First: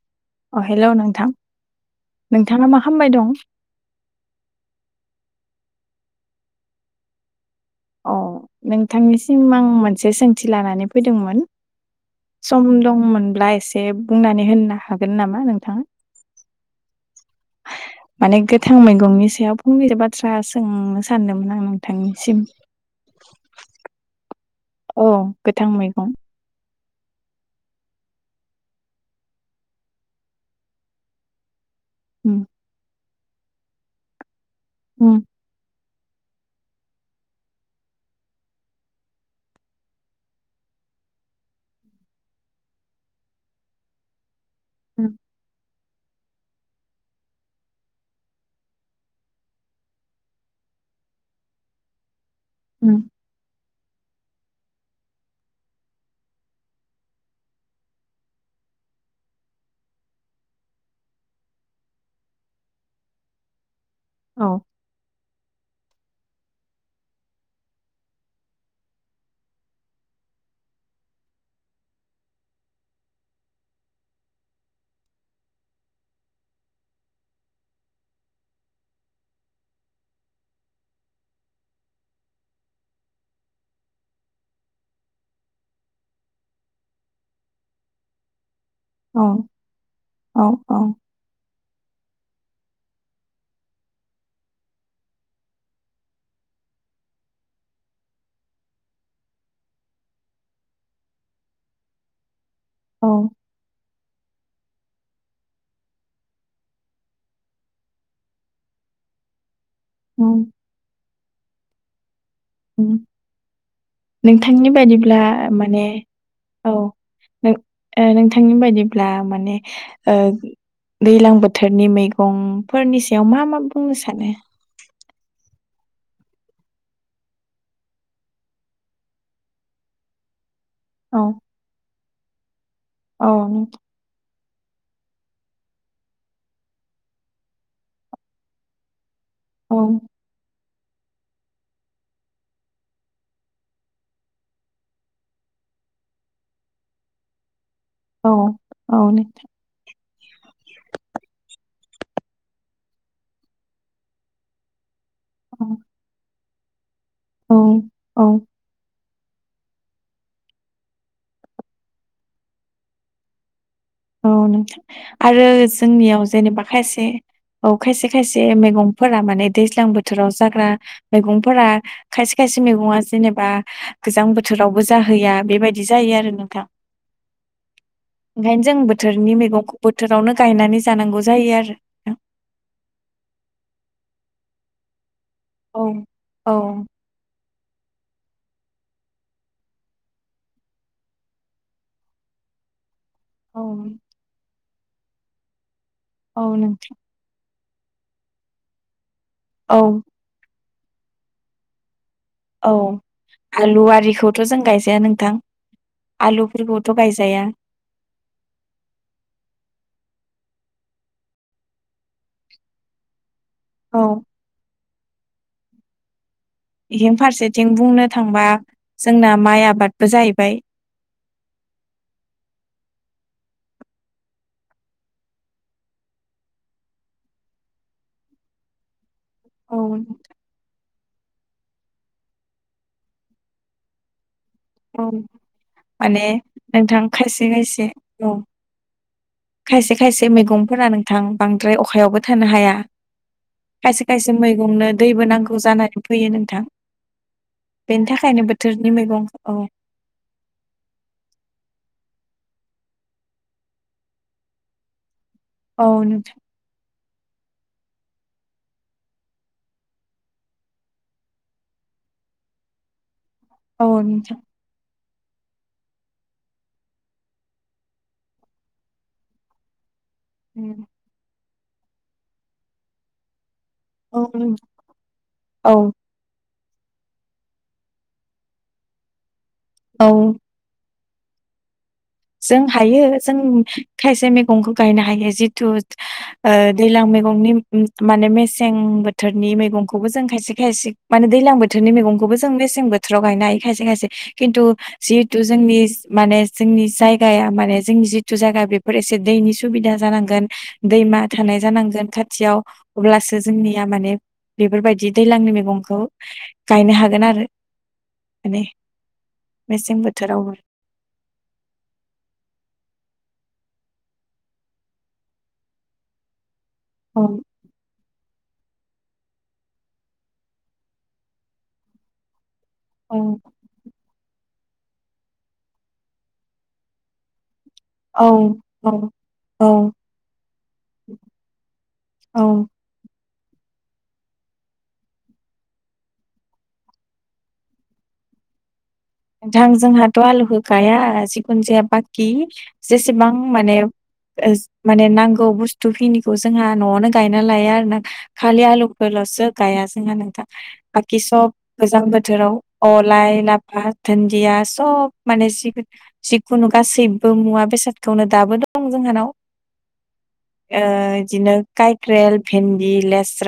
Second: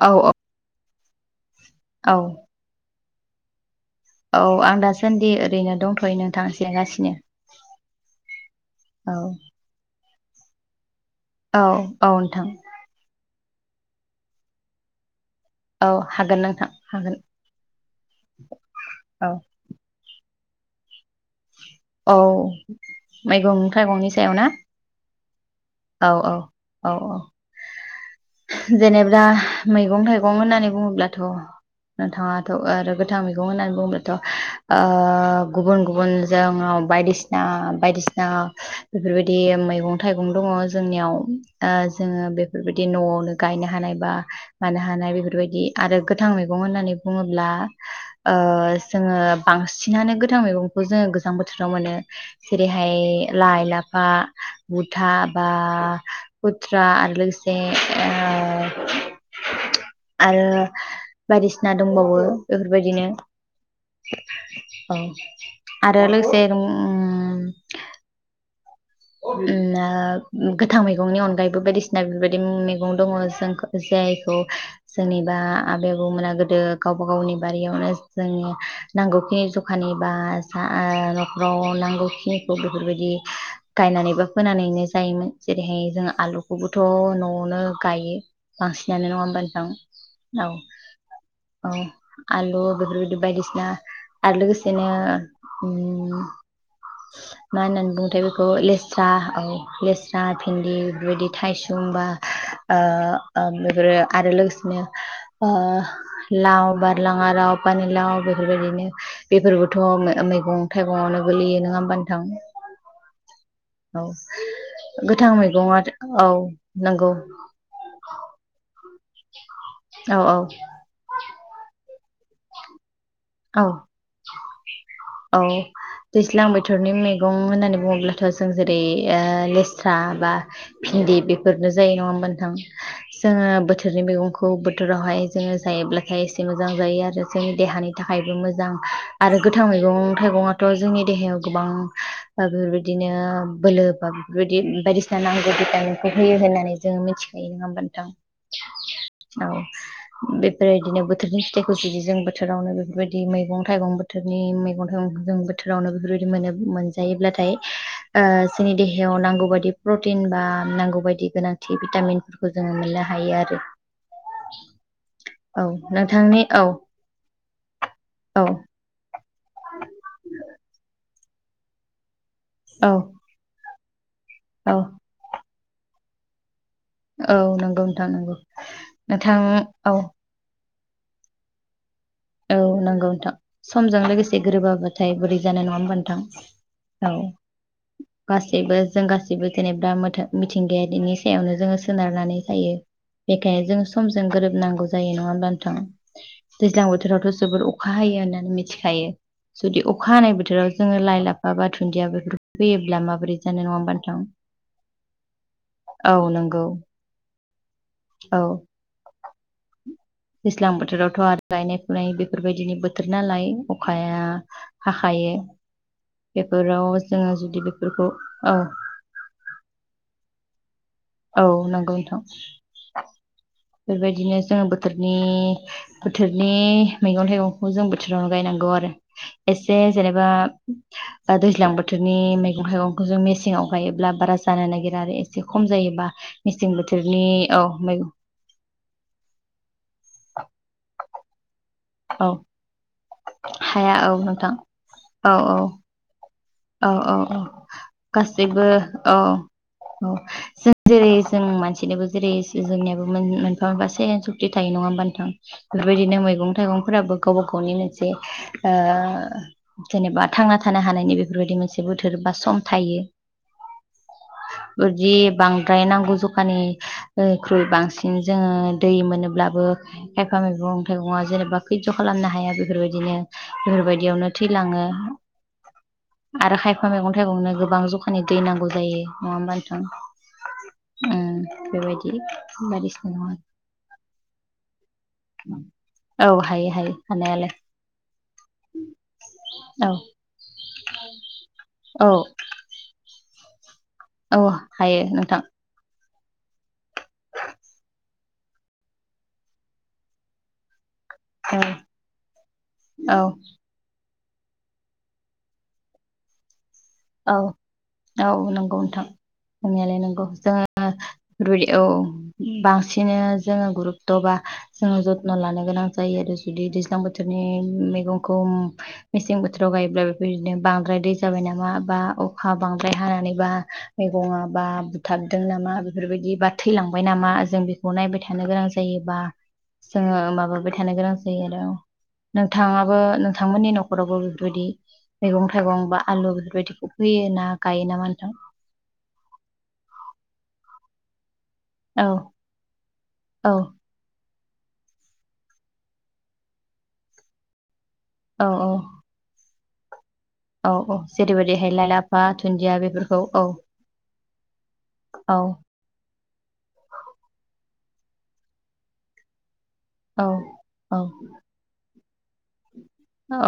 औ अ हेलौ, नोंथां औ नोंथाङा मा खालामबाय दं औ आं दासान्दि ओरैनो दंथ'यो नोंथां जिरायगासिनो अ औ नोंथांनिसिम आं मोनसे सोंथि लानानै फैदोंमोन औ औ नोंथां सम दंमोनब्ला एसे बुंनानै होननो हागोन नामा नोंथाङा? औ हागोन नोंथां हागोन माने गोथां मैगंनि औ सायाव फंनैसो बाथ्रा सोंनो सानदों आं नोंथांनिसिम मैगं-थाइगंनि सायाव ना औ गोथां औ मैगं औ औ औ जेनेबा मैगं-थाइगं होननानै बुङोब्लाथ' उम नोंथाङाथ' आरो गोथां मैगं होननानै बुङोब्लाथ' आ उम गुबुन गुबुनजों औ बायदिसिना बायदिसिना बेफोरबायदि मैगं थाइगं दङ जोंनियाव आ जोङो बेफोरबायदि न'आवनो गायनो हानाय बा मानो हानाय उम बेफोरबायदि आरो गोथां मैगं होननानै बुङोब्ला आ जोङो बांसिनानो गोथां मैगंखौ जोङो गो जां बोथोराव मोनो जेरैहाय उम लाइ, लाफा बा बुथा बा खुथ्रा आरो लोगोसे ओ आ औ औ आरो लोगोसे उम नाग गोथां मैगंनि अनगायैबो बायदिसिना बेबायदि मैगं दङ जोंखौ जों जायखौ जोंनिबा आबै-आबौमोना गोदो गावबा गावनि बारियावनो जोंनि नांगौखिनि जखानि बा जा न'खराव नांगौखिनिखौ बेफोरबायदि गायनानैबा फोनानैनो जायोमोन जेरैहाय जों आलुखौबोथ' न'आवनो गायो। बांसिनानो नङा औ होमबा नोंथां औ। औ आलु बेफोरबायदि बायदिसिना आरो लोगोसेनो ओम मा होनना बुङुथाय बेखौ बेखौ लेस्रा औ लेस्रा भिन्दि बेबायदि थाइसुम बा ओ। औ आरो लोगोसेनो ओ लाव बारलाङा लाव पानिलााव बेफोरबायदिनो। बेफोरबोथ' उम मैगं थाइगंवनो गोगलैयो नङा होमबानोथां। ओम। नोंथांनि बायदिब्ला गोथां मैगङा माने औ नंगौ नों नोंथांनि बायदि ब्ला माने औ औ दैलां बोथोरनि मैगंफोरनि सा याव मा मा औ बुंनो सानो। औ दैज्लां बोथोरनि मैगं होननानै बुङोब्लाथ' जों जेरै लेस्रा बा भिन्दि औ बेफोरनो जायो नङा मोनथां औ जोङो नोंथां बोथोरनि मैगंखौ खौ बोथोरावहाय जोङो जायोब्लाथाय एसे मोजां जायो आरो जोंनि देहानि थाखायबो मोजां। आरो गोथां औ मैगं थाइगं थ' जोंनि देहायाव गोबां बेफोरबायदिनो बोलो बा बेफोरबायदि बायदिसिना नांगौ भिटामिनखौ होयो होननानै जोङो मिथिखायो नङा होमबा। नोंथां। औ बेफोरबायदिनो बोथोरनि फिथाय फुजियो जों बोथोरावनो बेफोरबायदि मैगं थाइगं बोथोरनि मैगं थाइगं जों औ बोथोरावनो बेफोरबायदि मोनोब मोनजायोब्लाथायओ औ औ जोंनि देह देहायाव नांगौ बायदि प्रटिन बा नांगौ बायदि गोनांथि भिटामिनफोरखौ जोङो मोननो हायो आरो। औ नोंथां आरो औ जोंनियाव नोंथांनि जेनेबा औ खायसे औ खायसे औ खायसे मैगंफोरा माने दैज्लां बोथोराव जाग्रा मैगंफोरा खायसे खायसे औ मैगङा जेनेबा गोजां औ बोथोरावबो जाहैया बेबायदि जायो आरो नोंथां। औ नंगौ नोंथां नंगौ। ओंखायनो जों बोथोरनि नोंथां मैगंखौ औ बोथोरावनो गायनानै जानांगौ जायो आरो। औ नंगौ नोंथां समजों लोगोसे गोरोबाब्लाथाय बोरै जानाय नङा औ होमबि नोंथां औ। गासैबो जों गासैबो जेनेबाथ मिथिंगायारिनि सायावनो जोङो सोनारनानै जायो। औ बेखायनो जों समजों गोरोबनांगौ जायो नङा होमबा नोंथां। औ दैज्लां नोंथां। बोथोरावथ' जोबोर अखा हायो होननानै मिथिखायो औ जुदि अखा हानाय बोथोराव जोङो लाइ लाफा बा धुन्दिया औ आलु आरिखौथ' जों गायजाया नोंथां। औ नंगौ आलुफोरखौथ' गायजाया। औ। दैज्लां बोथोरावथ' आरो गायनाय फुनाय बेफोरबायदिनि बोथोर नालाय औ अखाया हाखाये। बेथिं फारसेथिं बुंनो थांबा औ जोंना माइ आबादबो जाहैबाय। औ नंगौ नोंथां। बेबायदिनो जोङो बोथोरनि बोथोरनि मैगं थाइगंखौ जों बोथोरावनो गायना गौ आरो औ एसे जेनेबा दैज्लां बोथोरनि मैगं थाइगंखौ जों मेसेंव गायोब्ला बारा ज जानो नागिरा औ आरो एसे खम जायो। माने नोंथां खायसे खायसे मैगं औ खायसे खायसे मैगंफोरा नोंथां बांद्राय अखायावबो औ थानो हाया। हाया खायसे औ खायसे नोंथां मैगंनो दैबो औ नांगौ औ जानानै फैयो नों थां औ औ औ बेनि थाखायनो गासैबो बोथोरनि मैगं। औ औ औ जों जेरै जों मान बिनोबो जेरै जोंनियाबो मोनफा मोनफा सेन सुक्ति थायो नङा होमबा नोंथां। औ बेबायदिनो नोंथां मैगं थाइगंफोराबो गावबा गावनि मोनसे ओ जेनेबा थांना थानो हानायनि बे बेफोरबायदि मोनसे बोथोर बा सम थायो औ नोंथां। फोरदि बांद्राय नांगौ जखानि [unintelligible] ख्रुइ बांसिन जोङो दै मोनोब्लाबो खायफा मैगं थाइगंआ जेनेबा खैज' खालामनो हाया बेफोरबायदिनो औ बेफोरबायदिआवनो थैलाङो। औ आरो खायफा मैगं थाइगंनो गोबां जखानि दै नांगौ जायो नङा होमबा औ ओम बेबायदि जों हायो बायदिसिना जों नङा खाइसे मेगंखो गायनो हायो जिथु ओ औ हायो हायो दैलां हानायालाय [unintelligible] माने मेसें बोथोरनि औ मैगंखौबो जों खायसे खायस [inaudible] माने दैलां बोथोरनि औ मेगंखौबो जों मेसें बोथोराव गायनो हायो खायसे खायसे औ खिन्थु हायो नोंथां जिहिथु जोंनि माने जोंनि जायगाया माने जोंनि जिथु जागा बेफोर एसे दैनि सुबिदा जानांगोन दैमा थानाय औ जानांगोन खाथियाव औ अब्लासो जोंनिया माने बेफोरबायदि दैलांनि मेगंखौ गायनो हागोन औ आरो औ माने नंगौ नोंथां मेसें नोंनायालाय नंगौ बोथोरावबो जोङो [unintelligible] औ बांसिनो जोङो गुरुत्त'बा जोङो जत्न' लानो गोनां जायो आरो इदि दैज्लां औ बोथोरनि मैगं [unintelligible] मेसें बोथोराव गायोब्ला बेफोरदिनो बांद्राय दै जाबाय नामा बा अ खा बांद्राय औ हानानैबा मै बङाबा बुथारदों नामा बेफोरबायदि बा थैलांबाय नामा जों बे खौ नायबाय औ थानो गोनां औ जायोबा औ जोङो माबाबाय थानो गोनां जायो आरो औ नोंथाङाबो नोंथांमोननि न'खरावबो बेफोरबायदि मैगं थाइगं बा आलु बेफोरबायदि फोयो ना गायो नामा नोंथां? नोंथां जोंहाथ' आलुखो गाइया जि खुन जाया औ बाकि जेसेबां औ माने ओज माने नांगौ बुस्थु खिनिखौ जोंहा न'आवनो गायना लाया आरो ना औ खालि औ आलुफोरल'सो गाया जोंहा नों औ औ बाकि सब जेरैबायदिहाय लाइ गोजां लाफा बोथोराव दुन्दिया अ बेफोरखौ औ लाइ लाफा धोनदिया स'ब औ माने जि जिखुनु गासैबो मुवा बेसाद [unintelligible] दाबो दं जोंहानाव ओ औ औ बिदिनो कायक्रेल भेन्द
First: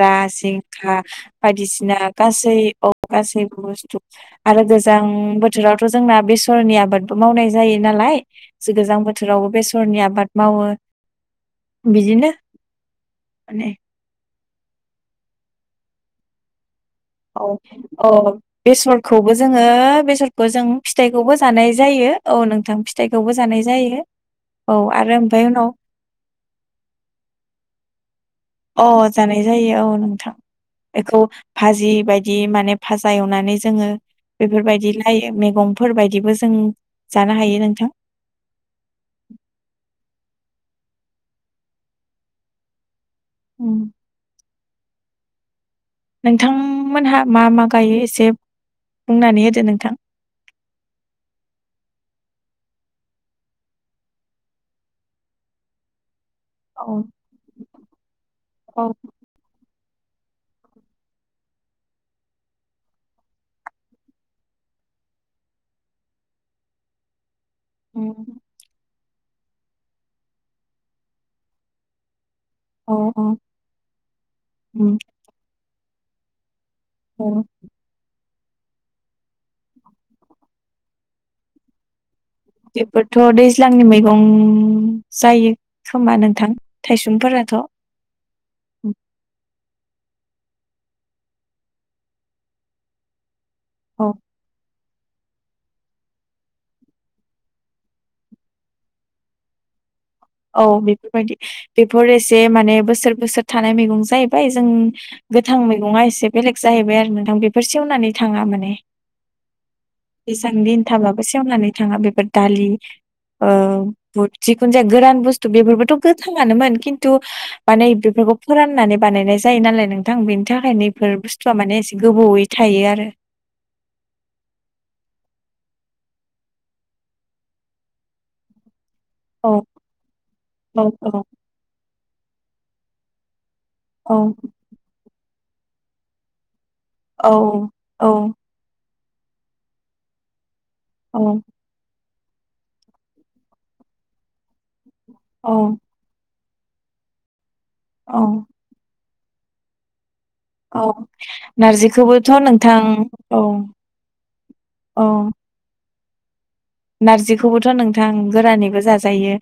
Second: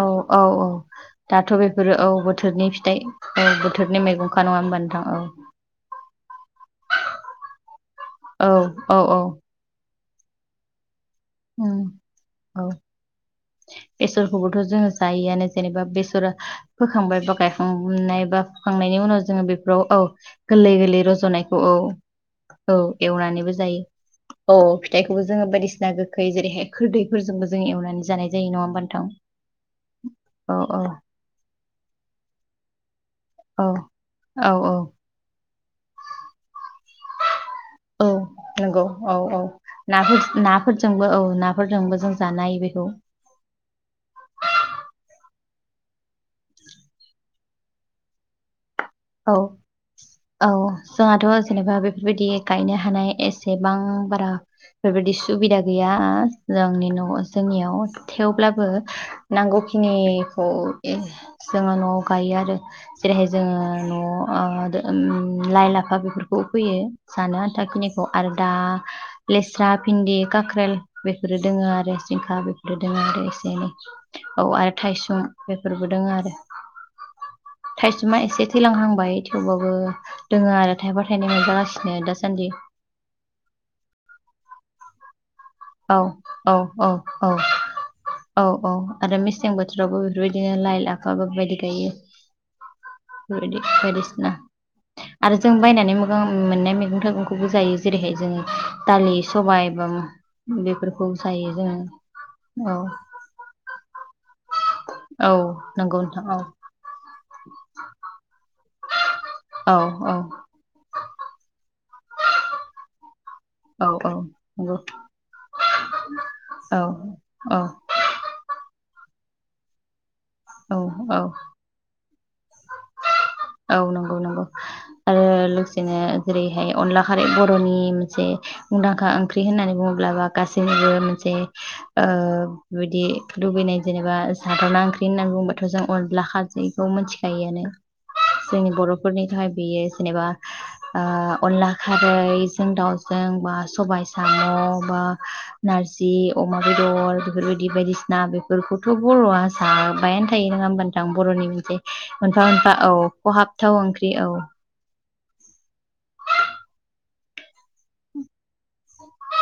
औ औ औ जिंखा दाथ' बेफोरो बायदिसिना औ बोथोरनि फिथाइ गासै औ बोथोरनि [inaudible] मैगंखा नङा आरो होमबा गोजां, नोंथां औ बोथोराव थ' जोंना बेसरनि आबादबो मावनाय जायो नालाय औ औ गोजां औ बोथोरावबो बेस'र नि आबाद मावो उम बिदिनो औ [unintelligible] माने [unintelligible] जोङो जायोआनो जेनेबा बेसरा फोखांबाय बा औ औ गायखांनाय बा फोखांनायनि उनाव बेसरखौबो जोङो बेफोराव औ बेसरखौ जों गोरलै गोरलै फिथाइखौबो रज'नायखौ जानाय औ जायो औ नोंथां फिथाइखौबो जानाय जायो। औ आरो फिथाइखौबो ओमफ्राय जोङो उनाव बायदिसिना गोखै जेरैहाय खोरदैफोरजोंबो जो‌ङो एवनानै जा अ जानाय जायो औ नोंथां औ औ बेखौ भाजि बायदि माने [unintelligible] एवनानै औ जोङो औ औ बेफोरबायदि लाइ मेगंफोरबायदिबो जों जानो हायो नोंथां [inaudible] औ नोंगौ औ औ ना [unintelligible] फोरजोंबो औ नाफोरजोंबो जों जानो हायो बेखौ। उम नोंथांंमोनहा मा मा गायो एसे औ बुंनानै होदो नोंथां औ जोंहाथ' जेनेबा बेफोरबायदि गायनो हानाय एसेबां बारा बेबायादि सुबिदा गैयाआ औ जोंनि न'आ जोंनियाव थेवब्लाबो औ नांगौखि खिनिखौ एह जोङो न'आव गायो आरो जेरैहाय जोङो न' ओ लाइ-लाफा बेफोरखौ फैयो जानो आ आनथा खिनिखौ आरो दा लेस्रा भिन्दि काख्रेल बेफोरो दोङो आरो जिंखा बे औ दङ आरो एसे एनै औ आरो उम थाइसुं बेफोरबो दङ आरो‌ औ थाइसुमा एसे थैलांहांबाय थेवबाबो दोङो आरो थायफा-थाइनै मोनजागासिनो दा बेफोरथ' दैज्लांनि मैगं जायो। औ खोमा नोंथां औ औ औ थायसुमफोराथ' औ औ आरो मेसें बोथोर थोरावबो बेफोरबायदिनो लाइ-लाफा बेफोरबायदि गायो। [unintelligible] आरो जों बायनानै मोगा मोननाय मैगं-थाइगंखौबो जायो जेरैहाय जों दालि सबाय बा औ बेफोरखौ बेफोरबायदि जायो जोङो बेफोर एसे औ माने बोसोर-बोसोर थानाय मैगं जायो। उम औ गोथां नंगौ मैगङा नोंथां एसे औ बेलेग जाहैबाय आरो नोंथां बेफोर सेवनानै थाङामोन औ औ बेसां दिन थाबाबो सेवनानै थाङा बेफोर दालि ओ औ औ बुथ जिखुनु नंगौ जाया गोरान बुसथु बेफोरबोथ' गोथांआनोन औ खिन्थु औ माने बेफोरखौ फोराननानै बानायनाय जायो नालाय नों थां बेनि थाखाय औ इफोर औ बुस्थुवआ माने एसे गोबावयै औ नंगौ नंगौ आरो लोगोसेनो जेरैहाय अनला खारै बर'नि मोनसे मुंदांखा ओंख्रि औ होननानै बुङोब्लाबो औ गासैनिबो औ मोनसे बिदि लुबैनाय जेनेबा औ सादरना ओंख्रि होननानै बुङोबाथ' जों अनब्ला खारजैखौ मोन औ थायोआनो जोंनि बर'फोरनि थाखाय बेयो जेनेबा ओ औ अनला खारैजों दाउजों बा सबाय साम' बा औ नारजि अमा बेदर बेफोरबादि औ बायदिसिना बिफोरखौथ' बर'आ जाबायानो थायो नङा होमबा औ नोंथां बर'नि मोनसे नारजिखौबोथ' मोनफा-मोनफा नोंथां औ खहाबथाव ओंख्रि औ। औ खौबोथ' नोंथां गोरानैबो जाजायो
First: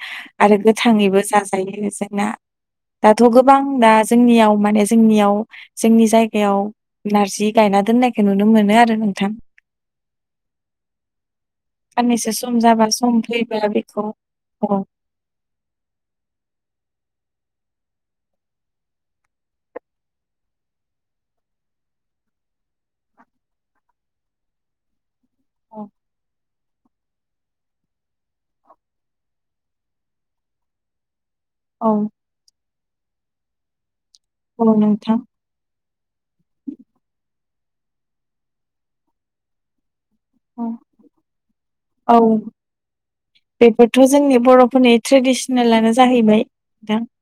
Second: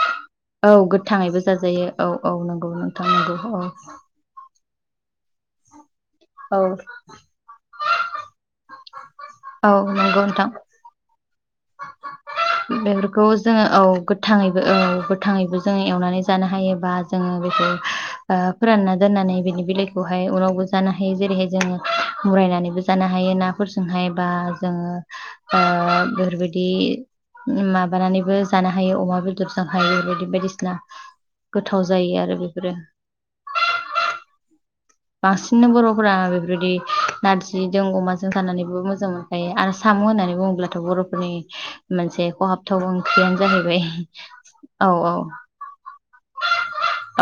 आरो औ गोथाङैबो जाजायो औ जोंना औ नंगौ नोंथां दाथ' नंगौ औ गोबां दा जोंनियाव माने जोंनियाव जोंनि औ जायगायाव नारजि गायना दोननायखौ नुनो मोनो आरो नोंथां। औ नंगौ नोंथां। साननैसो सम जाबा सम बेफोरखौ फैबा जोङो औ बेखौ गोथाङैबो औ गोथाङैबो जोङो एवनानै जानो हायोबा जोङो बेखौ ओ फोरानना दोननानै बिनि बिलइखौहाय उनावबो जानो हायो जेरैहाय जोङो मुरायनानैबो जानो हायो नाफोरजोंहाय बा जोङो ओ औ बेफोरबायदि माबानानैबो जानो हायो अमा बेदरजों हायो बिदि बायदिसिना गोथाव जायो आरो बेफोरो औ नोंथां बांसिननो बर'फोरा बेफोरबायदि नारजिजों अमाजों जानानैबो मोजां मोनखायो आरो साम' होननानै बुङोब्लाथ' बर'फोरनि औ मोनसे खहाबथाव ओंख्रियानो जाहैबाय। औ बे औ ट्रेडिसनेलानो जाहैबाय।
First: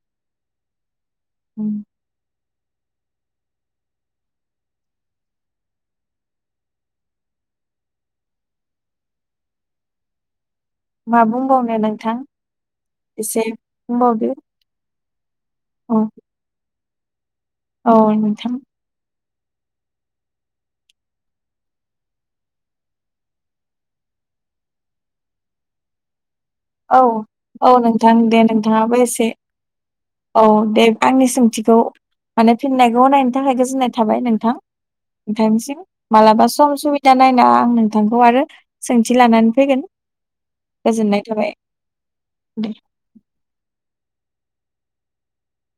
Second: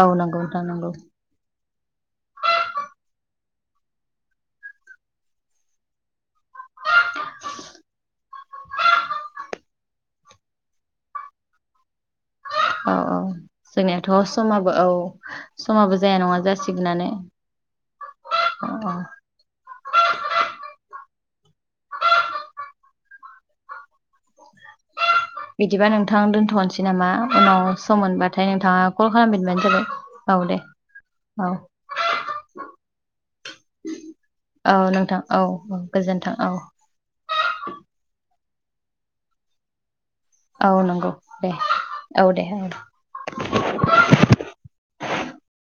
औ नांगौ नोंथां नांगौ। उम [inaudible] मा बुंबावनो नोंथां औ औ एसे जोंनियाथ' बुंबावदो समाबो औ समाबो औ जाया नङा जासिगोनानो औ नोंथां औ औ बिदिबा नोंथां दोन थनोसै औ नामा उनाव औ सम नोंथां दे मोनबाथाय नोंथाङा नोंथाङाबो कल एसे खालामफिनबानो जाबाय औ दे औ। थिखौ माने फिननायखौ नायनो थाखाय गोजोननाय थाबाय नोंथां औ नोंथां औ औ नोंथांनिसिम गोजोन्थों मालाबा औ सम सुबिदा [unintelligible] नायनां सिंङाआं नोंथांखौ आरो सोंथि लानानै फैगोन। औ नंगौ गोजोननाय दे थाबाय औ दे।